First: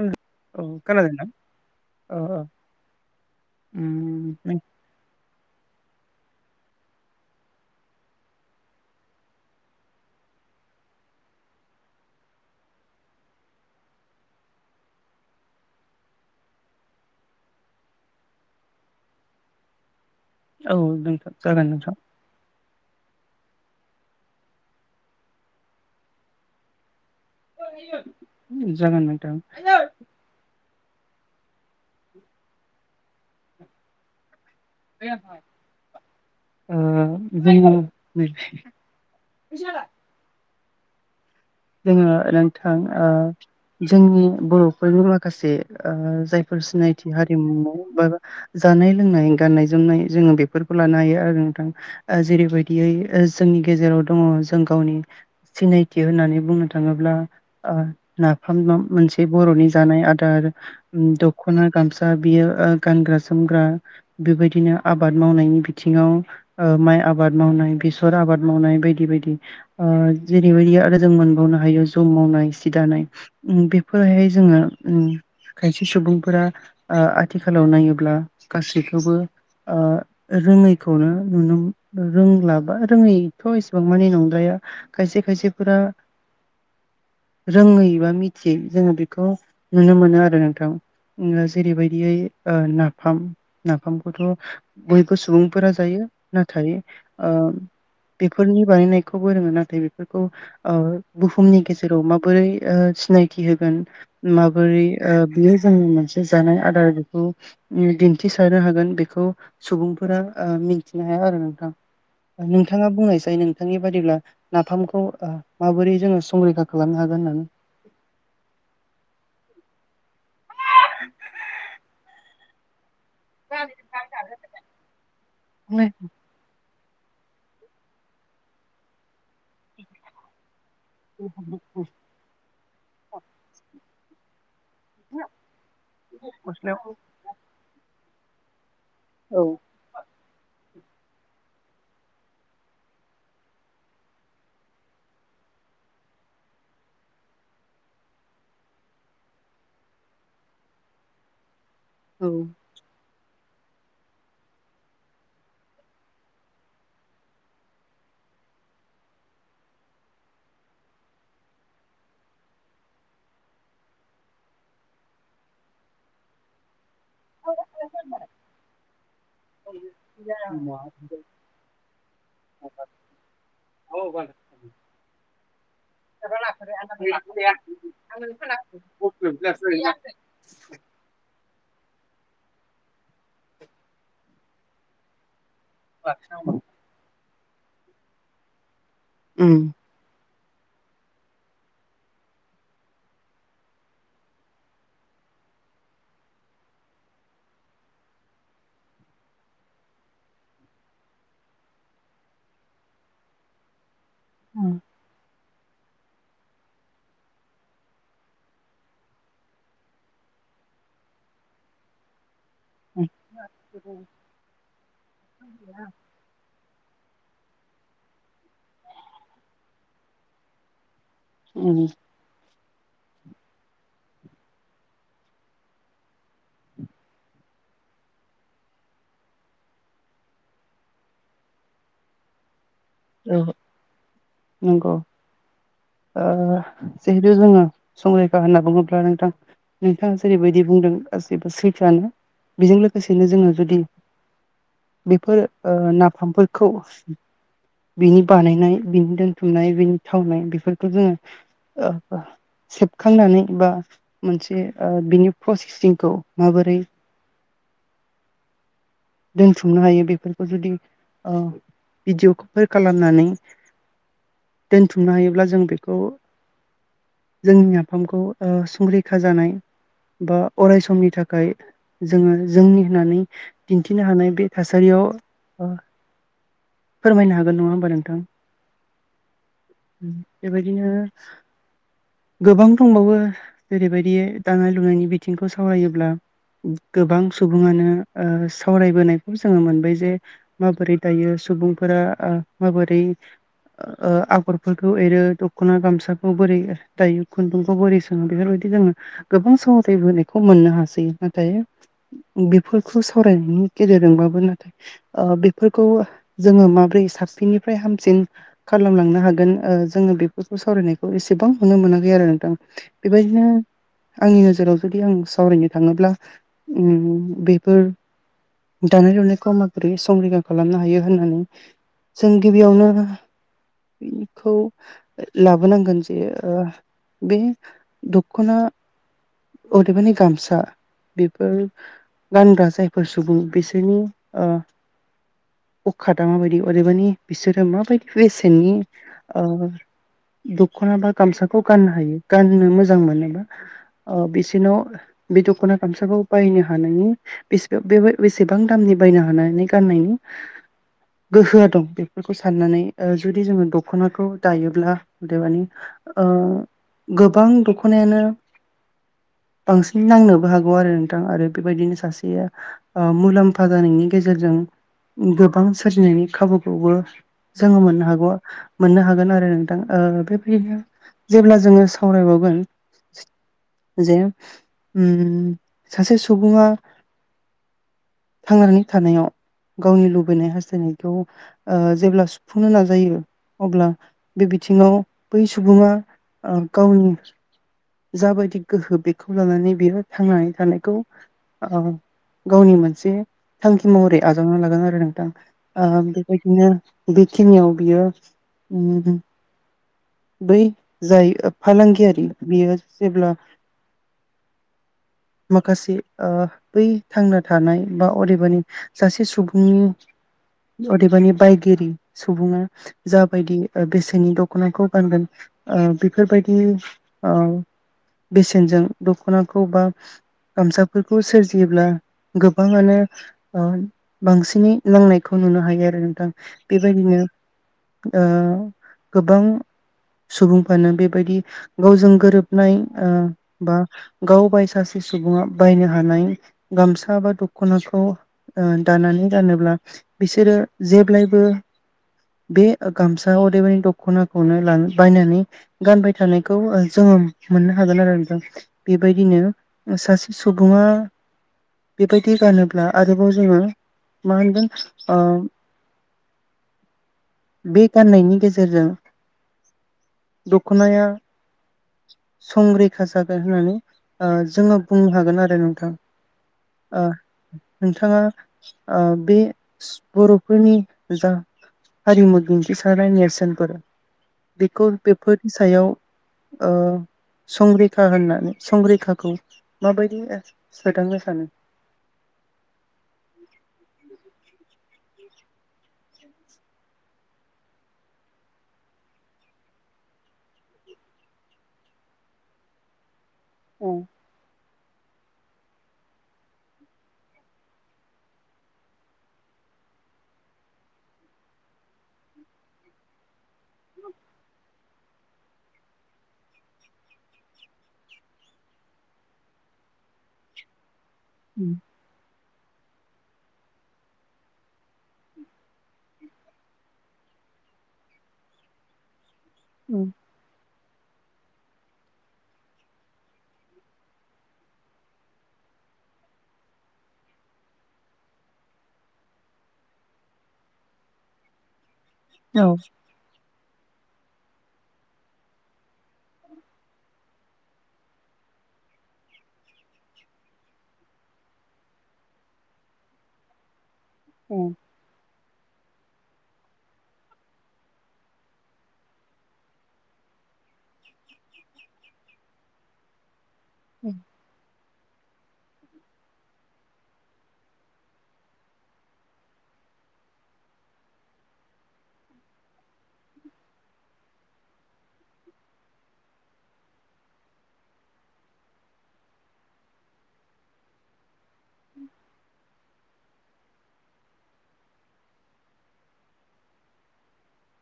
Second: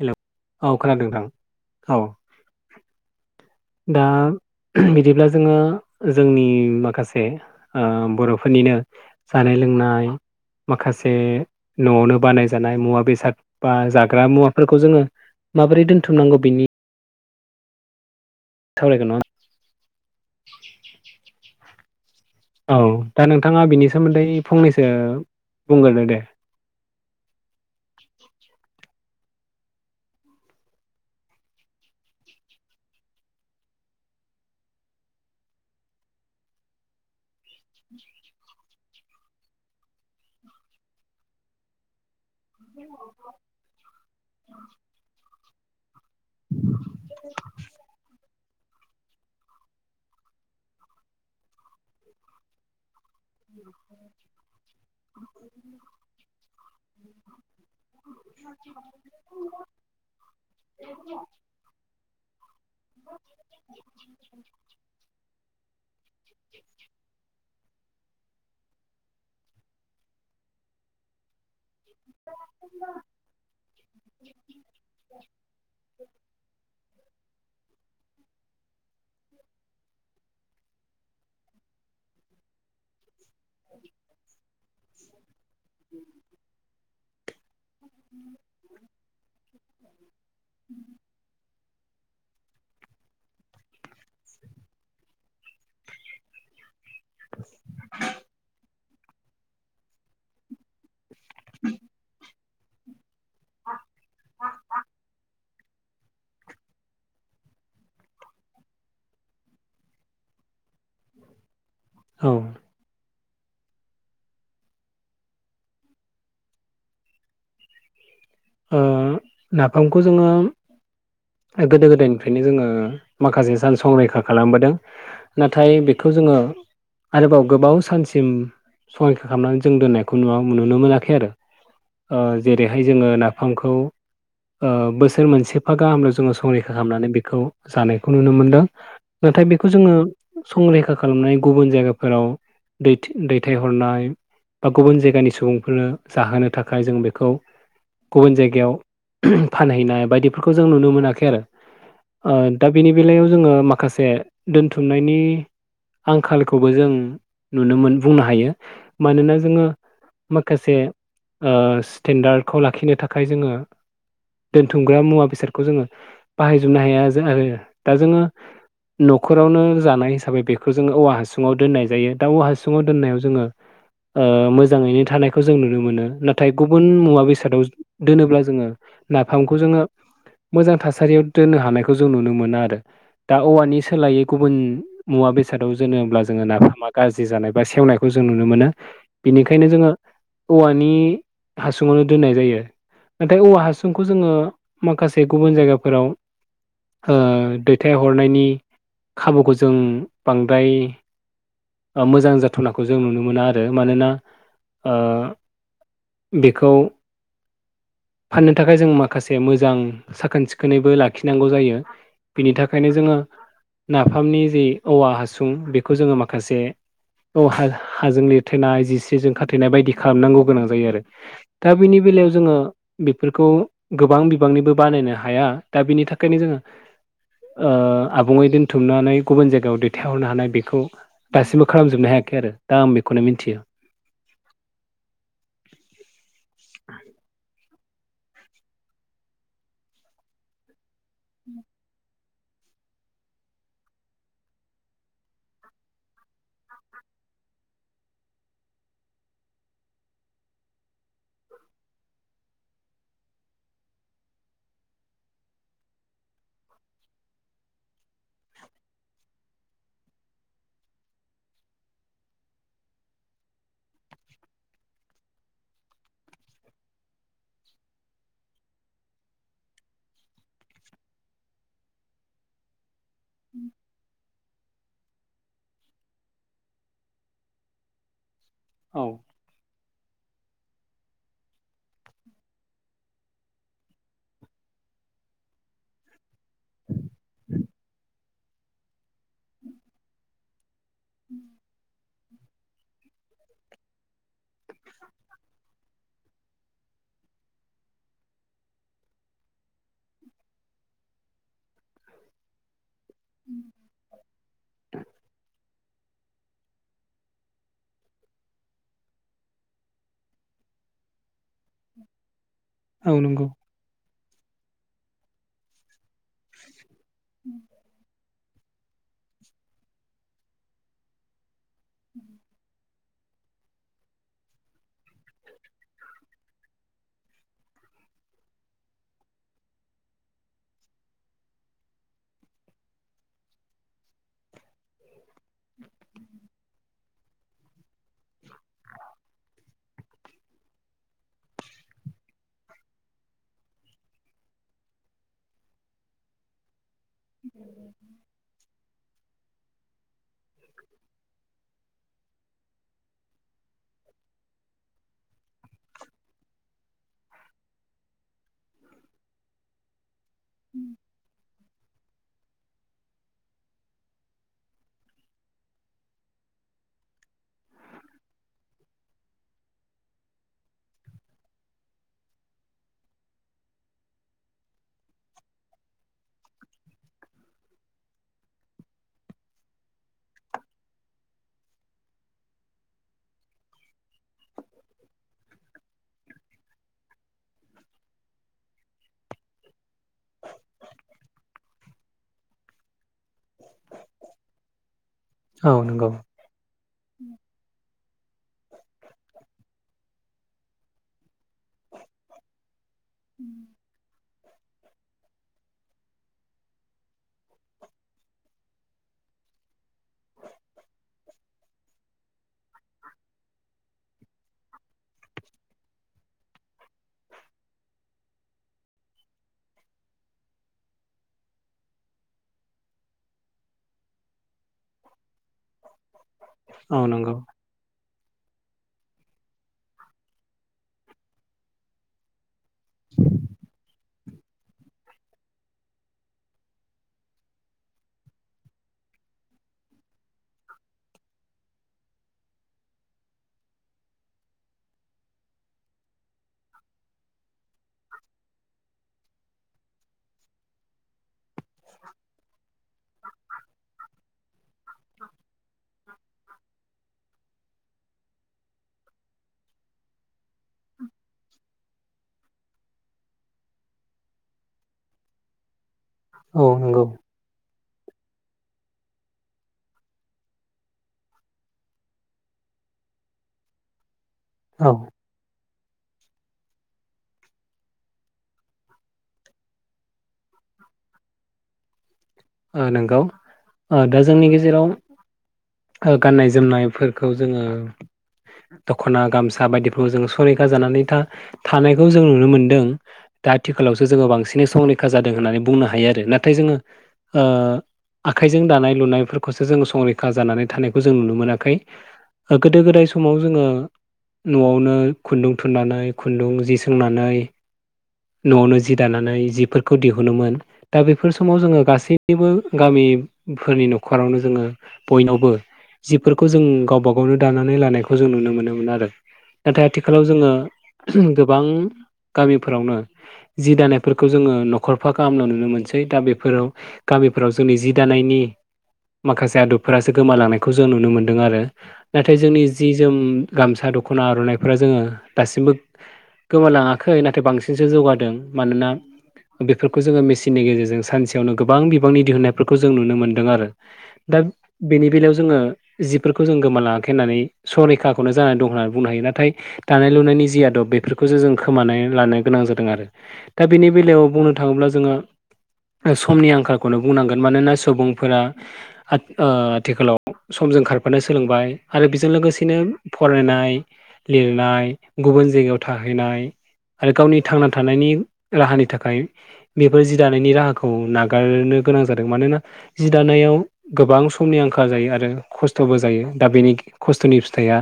Hello औ खोनादों खोनादोंना नोंथां औ दा उम बिदिब्ला जोङो जोंनि माखासे बर'फोरनिनो जानाय लोंनाय माखासे न'आवनो बानायजानाय मुवा बेसाद बा जाग्रा मुवाफोरखौ जोङो माबोरै दोन्थुमनांगौ बिनि थाबायगोन ना औ नोंथां जागोन नोंथां औ दा नोंथाङा बिनि सोमोन्दै फंनैसो बुंग्रोदो दे जागोन नोंथा बे [unintelligible] जोङो नोंथां जोंनि बर'फोरनि माखासे जायफोर सिनायथि हारिमु बा जानाय लोंनाय गाननाय जोमनाय जोङो बेफोरखौ लानो हायो आरो नोंथां जेरैबायदियै जोंनि गेजेराव दङ जों गावनि सिनायथि होननानै बुंनो थाङोब्ला नाफाम मोनसे बर'नि जानाय आदार द ख'ना गामसा बियो गानग्रा सोमग्रा बेबायदिनो आबाद मावनायनि बिथिङाव माइ आबाद मावनाय बेसर आबाद मावनाय बायदि बायदि जेरैबायदि आरो जों मोन नो हायो ज' मावनाय सि दानाय बेफोरहाय जोङो खायसे सुबुंफोरा ओ आथिखालाव नायोब्ला गासैखौबो ओ रोङैखौनो नुनो रोंलाबा रोङै थ इसेबां मानि नंद्राया खायसे खायसेफोरा रोङै बा मिथियै जोङो बेखौ नुनो मोनो आरो नोंथां ओम ना जेरैबायदि दियै नाफाम नाफामखौथ' बयबो सुबुंफोरा जायो नाथाय ओ बेफोरनि बानायनायखौबो रोङो नाथाय बेफोरखौ ओ बुहुमनि गेजेराव माबोरै ओ सिनाय थि होगोन माबोरै ओ बियो जों मोनसे जानाय आदार दिन्थिसारनो हागोन बेखौ सुबुंफोरा ओ मिन मिथिनो हाया आरो नोंथां औ नोंथाङा बुंनायसाय नोंथांनि बादिब्ला नाफामखौ ओ माबोरै जोङो संरैखा खालामनो हागोन होननानै ओ नाफामखौ जोङो गोदो गोदायनिफ्रायनो जोङो माखासे सान संरैखा खालामबोदों नाथाय होननानै बेखौ जोङो आरोबाव गोबाव सानसिम संरैखा खालामनानै जों दोननायखौ नुवा ओ नुनो मोनाखै आरो [unintelligible] ओ जेरैहाय जोङो नाफामखौ ओ बोसोर मोनसेफा गाहामल जोङो संरैखा गस्लायाव खालामनानै बेखौ जानायखौ नुनो मोनदों। औ नाथाय बेखौ जोङो संरैखा खालामनाय गुबुन जायगाफोराव दैथि दैथायहरनाय बा गुबुन जायगानि सुबुंफोरनो जाहोनो थाखाय जों बेखौ गुबुन जायगायाव फानहैनाय बायदिफोरखौ जों नुनो मोनाखै आरो औ ओ दा बेनि बेलायाव जोङो माखासे दोनथुमनायनि आंखालखौबो जों नुनो मोन बुंनो हायो मानोना जोङो माखासे ओ स्टेन्डार्डखौ लाखिनो थाखाय जोङो दोनथुमग्रा मुवा बेसादखौ जोङो बाहायजोबनो हाया आरो दा जोङो नखरावनो जानाय हिसाबै बेखौ जोङो औवा हासुङाव दोननाय जायो दा औवा हासुङाव दोननायाव जोङो ओ मोजाङैनो थानायखौ जों नुनो मोनो नाथाय गुबुन मुवा बेसादाव दोनोब्ला जोङो नाफामखौ जोङो मोजां थासारियाव दोननो हानायखौ जों नुनो मोना आरो। दा औवानि सोलायै गुबुन मुवा बेस सादाव जोनोब्ला जोङो नाफामा गाज्रि जानाय बा सेवनायखौ जों नुनो मोनो। उम बेनिखायनो जोङो औवानि हासुङावनो दोननाय जायो। नाथाय औवा हासुंखौ जोङो माखासे गुबुन जायगाफोराव ओ दैथायहरनायनि खाबुखौ जों बांद्राय ओ मोजां जाथनाखौ जों नुनो मोना आरो मानोना? [unintelligible] ओ बेखौ फाननो थाखाय जों माखासे मोजां साखोन सिखोनैबो लाखिनांगौ जायो बेनि थाख खायनो जोङो नाफामनि जि औवा हासुं बेखौ जोङो माखासे औ हा-हाजों लिरथेनाय जिस्रिजों खाथेनाय बायदि खालामनांगौ गोनां जायो आरो। दा उम बेनि बेलायाव जोङो बेफोरखौ गोबां बिबांनिबो बानायनो हाया दा बिनि थाखायनो जोङो ओ आबुङै दोनथुमनानै गुबुन जायगायाव दैथायहरनो हानाय बेखौ दासिमबो खालामजोबनो हायाखै आरो दा आं बेखौनो औ मिन्थियो। नंगौ ओ जिहेतु जोङो संरैखा होनना बुङोब्ला नोंथां नोंथाङा जेरैबायदि बुंदों गासैबो सैथोआनो। बेजों लोगोसेनो जोङो जुदि बेफोर ओ नाफामफोरखौ बिनि बानायनाय बिनि दोनथुमनाय बेनि थावनाय बेफोरखौ जोङो ओ ओ सेबखांनानै बा मोनसे ओ बिनि प्रसेसिंखौ माबोरै दोनथुमनो हायो बेफोरखौ जुदि भिडिअ फोर खालामनानै दोनथुमनो हायोब्ला जों बेखौ जोंनि नाफामखौ संरैखा जानाय बा अराय समनि थाखाय जोङो जोंनि होननानै दिन्थिनो हानाय बे थासारियाव फोरमायनो हागोन नङा होमबा नोंथां? औ बेबायदिनो गोबां दंबावो जेरैबायदि दानाय लुनायनि बि बिथिंखौ सावरायोब्ला गोबां सुबुं सुबुङनो सावरायबोनायखौ जोङो मोनबाय जे माबोरै दायो सुबुंफोरा माबोरै आगरफोरखौ एरो दख'ना गामसाखौ बोरै दायो खुन्दुंखौ बोरै स बेफोरबायदि जोङो गोबां सहथबोनायखौ मोननो हासै नाथाय बेफोरखौ सावरायनायनि गेजेरजोंबाबो नाथाय बेफोरखौ जोङो माब्रै साबसिननिफ्राय हामसिन खालामलांनो हागोन जोङो बेफोरखौ सावरायनाय एसेबां नुनो मोनाखै आरो नोंथां बेबायदिनो नंगौ आंनि नोजोराव जुदि आं सावरायनो थाङोब्ला बेफोर दानाय लुनायखौ माबोरै संरिखा खालामनो हायो होननानै जों गिबियावनो बेखौ लाबोनांगोन जे बे दखना अदेबानि गामसा बेफोर गानग्रा जायफोर सुबुं बिसोरनि [unintelligible] अखाादा माबायदि अदेबानि बिसोरो माबायदि बेसेननि दखना बा गामसाखौ गाननो हायो गाननो मोजां मोनोबा बिसिोरनाव बे दख'ना गामसाखौ बायनो हानायनि बे बे बेसेबां दामनि बायनो हानानै गाननायनि गोहोआ दं बेफोरखौ साननानै जुदि जोङो दख'नाखौ दायोब्ला अदे मानि गोबां दख'नायानो बांसिन नांनोबो हागोन आरो नोंथां आरो बेबायदिनो सासे मुलाम्फा जानायनि गेजेरजों गोबां सोरजिनायनि खाबुखौबो जोङो मोननो हागौ मोननो हागोन आरो नोंथां बेबायदिनो जेब्ला जोङो सावरायबावगोन जे सासे सुबुङा थांनानै थानायाव गावनि लुबैनाय हास्थायनायखौ जेब्ला सुफुंनो नाजायो अब्ला बे बिथिङाव बै सुबुङा गावनि जाबायदि गोहो बेखौ लानानै बियो थांनानै थानायखौ औ गावनि मोनसे थांखि महरै आजावना लागोन आरो नोंथां औ आ नंगौ बेखनो बेखिनि आ बेैयो बै जाय फालांगियारि बियो जेब्ला [unintelligible] माखासे बै थांना थानाय बा अदेबानि सासे सुबुंनि अदेबानि बायगिरि सुबुङा जाबायदि बेसेनि दख'नाखौ गानगोन बेफोरबायदि बेसेनजों दखनाखौ बा गामसाफोरखौ सोरजियोब्ला गोबाङानो बांसिनै नांनायखौ नुनो हायो आरो नोंथां औ बेबायदिनो नंगौ गोबां सुबुंफ्रानो बेबायदि गावजों गोरोबनाय बा गाव बाय सासे सुबुङा बायनो हानाय गामसा बा दख'नाखौ दानानै गानोब्ला बिसोरो जेब्लायबो बे गामसा अदेबानि दख'नाखौनो बायनानै गानबाय थानाय खौ जोंङो मोननो हागोन आरो नोंथां बेबायदिनो सासे सुबुंङा बेबायदि गानोब्ला आरोबाव जोंङो माहोनगोन ओ [inaudible] बे गाननायनि गेजेरजों दख'नाया संरैखा जागोन होननानै ओ जोंङो बुंनो हागोन आरो नोंथां ओ औ नोंथांङा ओ बे बर'फोरनि जा हारिमु दिन्थिसारनाय नेरसोनफोर बेखौ बेफोरनि सायाव संरैखा होननानै संरैखाखौ माबायदि सोदांनो सानो ओ नंगौ ओ दा जोंनि गेजेराव गाननाय-जोमनायफोरखौ जोंङो दख'ना गामसा बायदिफ्राव जों संरैखा जानानै था थानायखौ जों नुनो मोनदों। दा उम आथिखालावसो जोंङो बांसिनै संरैखा जादों होननानै बुंनो हायो आरो नाथाय जोंङो ओ आखाइजों दानाय लुनायफोरखौसो जोंङो संरैखा जानानै थानायखौ जों नुनो मोनाखै। गोदो-गोदाय समाव जोंङो न'आवनो खुन्दुं थुननानै खुन्दुं जि सोंनानै न'आवनो जि दानानै जिफोरखौ दिहुनोमोन दा बेफोर समाव जोंङो गासै बबो गामिफोरनि न'खरावनो जोंङो बयनावबो जिबफोरखौ जों गावबा गावनो दानानै लानायखौ जों नुनो मोनोमोन आरो। नाथाय उम आथिखालाव जोंङो गोबां गामिफोरावनो जि दानायफोरखौ जोंङो न'खरफा गाहामनायाव नुनो मोनसै दा बेफोराव गामिफोराव जोंनि जि दानायनि माखासे आदबफोरासो गोमालांनायखौ जों नुनो मोनदों आरो नाथाय जोंनि औ जि जों गामसा दख'ना आर'नाइफोरा जोंङो दासिमबो गोमालांङाखै नाथाय बांसिनसो जौगादों मानोना। बेफोरखौ जोंङो मेसिननि गेजेरजों सानसेयावनो गोबां गोबां बिबांनि दिहुननायफोरखौ जों नुनो मोनदों आरो दा- उम बेनि बेलायाव जोंङो जिफोरखौ जों गोमालाङाखै होननानै संरैखाखौनो जानानै दं होननानै बुंनो हायो नाथाय दानाय-लुनायनि जि आदब बेफोरखौसो जों खोमानानै लानो गोनां जादों आरो। दा बेनि बेलायाव बुंनो थांङोब्ला जोंङो समनि आंखालखौनो बुंनांगोन मानोना सुबुंफोरा ओ आथिखालाव समजों खारफानो सोलोंबाय आरो बेजों लोगोसेनो फरायनाय लिरनाय गुबुन जायगायाव थाहैनाय आरो गावनि थांना थानायनि राहानि थाखाय बेफोर जि दानायनि राहाखौ नागारनो गोनां जादों मानोना। जि दानायाव गोबां समनि आंखाल जायो आरो खस्थ'बो जायो दा बेनि खस्थ'नि फिथाइया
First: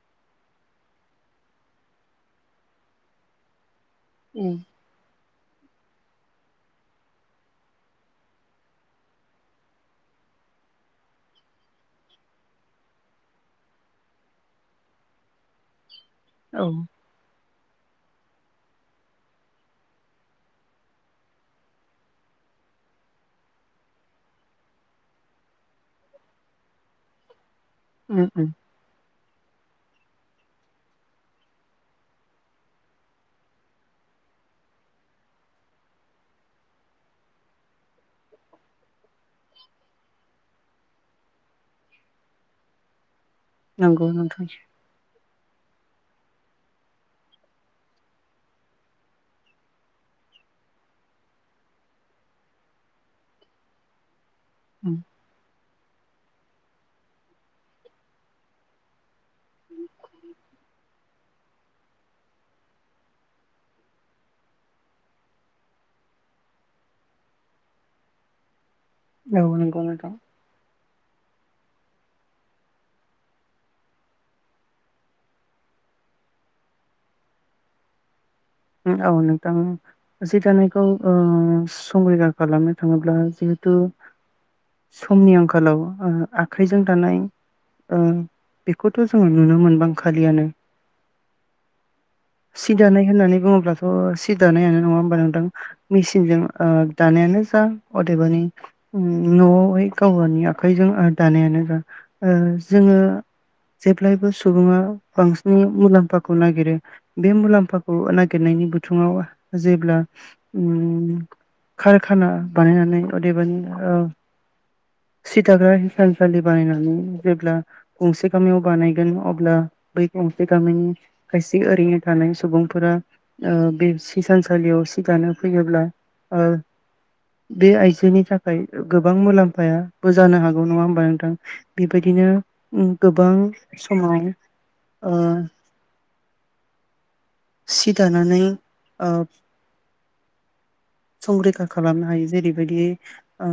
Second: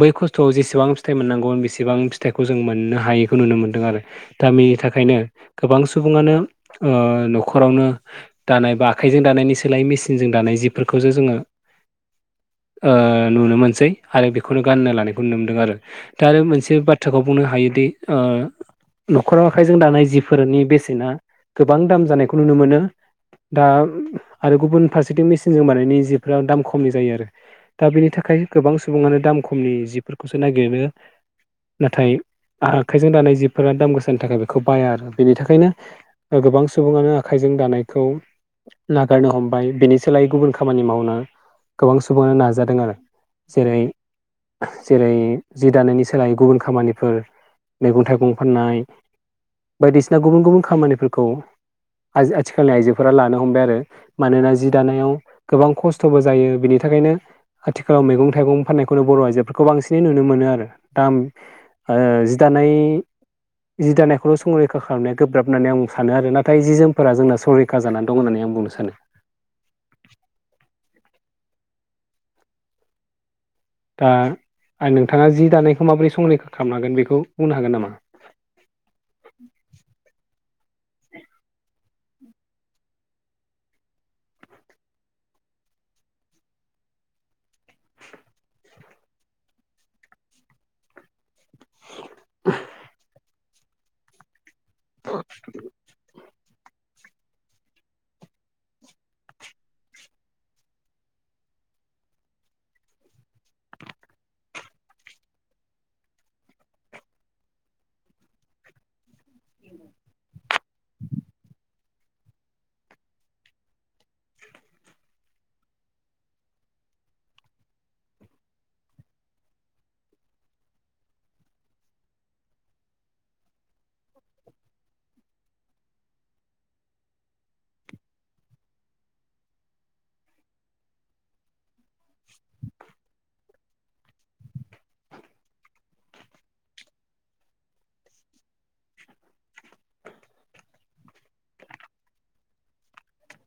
बै खस्थ'आव जेसेबां फिथाइ मोननांगौ बेसेबां फिथाइखौ जों मोननो हायैखौ नुनो मोनदों आरो। दानि थाखायनो गोबां सुबुंङानो न'खर न'खरावनो दानाय बा आखाइजों दानायनि सोलायै मेसिनजों दानाय जिफोरखौसो जोंङो ओ नुनो मोनसै आरो बेखौनो गाननो लानायखौ नुनो मोनदों आरो दा आरो औ मोनसे बाथ्रा खोथाखौ बुंनो हायोदि ओ न'खराव आखाइजों दानाय जिफोरनि बेसेना गोबां दाम जानायखौ नुनो मोनो। दा आरो गुबुन फारसेथिं मेसिनजों बानायनाय जिफ्रा दाम खमनि जायो आरो। दा बेनि उम थाखाय उम गोबां सुबुंङानो दाम खमनि जिफोरखौसो नागिरनो नाथाय आखाइजों दानाय जिफोरा दाम गोसानि थाखाय बेखौ बाया आरो बेनि थाखायनो गोबां सुबुंङानो आखाइजों दानायखौ नागारनो हमबाय बिनि सोलायै गुबुन खामानि मावनो गोबां सुबुंङानो नाजादों आरो। जेरै नंगौ नोंथां जेरै जि दानायनि सोलायै गुबुन खामानिफोर मैगं थाइगं फाननाय बायदिसिना गुबुन गुबुन खामानिफोरखौ आजि-आथिखालनि आइजोफोरा लानो हमबाय आरो मानोना जि उम दानायाव गोबां खस्थ'बो जायो बिनि थाखायनो आथिखालाव मैगं थाइगं फाननायखौनो बर' आइजोफोरखौ बांसिनै नुनो मोनो आरो दा ओं जि दानाय जि दानायखौल' संरैखा खालामनाया गोब्राब होननानै आं सानो आरो नाथाय जि जोम फोरा जोंना संरैखा जानानै दं होननानै आं बुंनो सानो। औ नंगौ नोंथां। दा आंनो नोंथाङा जि दानायखौ माबोरै संरैखा खालामनो हागोन बेखौ बुंनो हागोन नामा? ओम औ नोंथां जि दानायखौ ओं संरैखा खालामनो थाङोब्ला जिहेथु समनि आंखालाव ओं आखाइजों दानाय ओं बेखौथ' जोङो नुनो मोनबां खालियानो। सि दानाय होननानै बुङोब्लाथ' सि दानायानो नङा होमबा नोंथां? मेसिनजों ओ दानायानो जा अदेबानि न'आवहाय गाव गावनि आखाइजों दानायानो जा ओं जोङो जेब्लायबो सुबुङा बांसिन मुलाम्फाखौ नागिरो बे मुलाम्फाखौ नागिर नागिरनायनि बुथुङाव जेब्ला ओम खारखाना बानायनानै अदेबानि ओं सि दाग्रा हिसानसालि बानायनानै जेब्ला गंसे गामियाव बानायगोन अब्ला बै गंसे गामिनि खायसे ओरैनो थानाय सुबुंफोरा ओं बे सि हिसानसालियाव सि दानो फैयोब्ला ओं बे आइजोनि थाखाय गोबां मुलाम्फायाबो जानो हागौ नङा होमबा नोंथां? बेबायदिनो गोबां समाव ओं सि दानानै ओं संरैखा खालामनो हायो जेरैबायदि ओ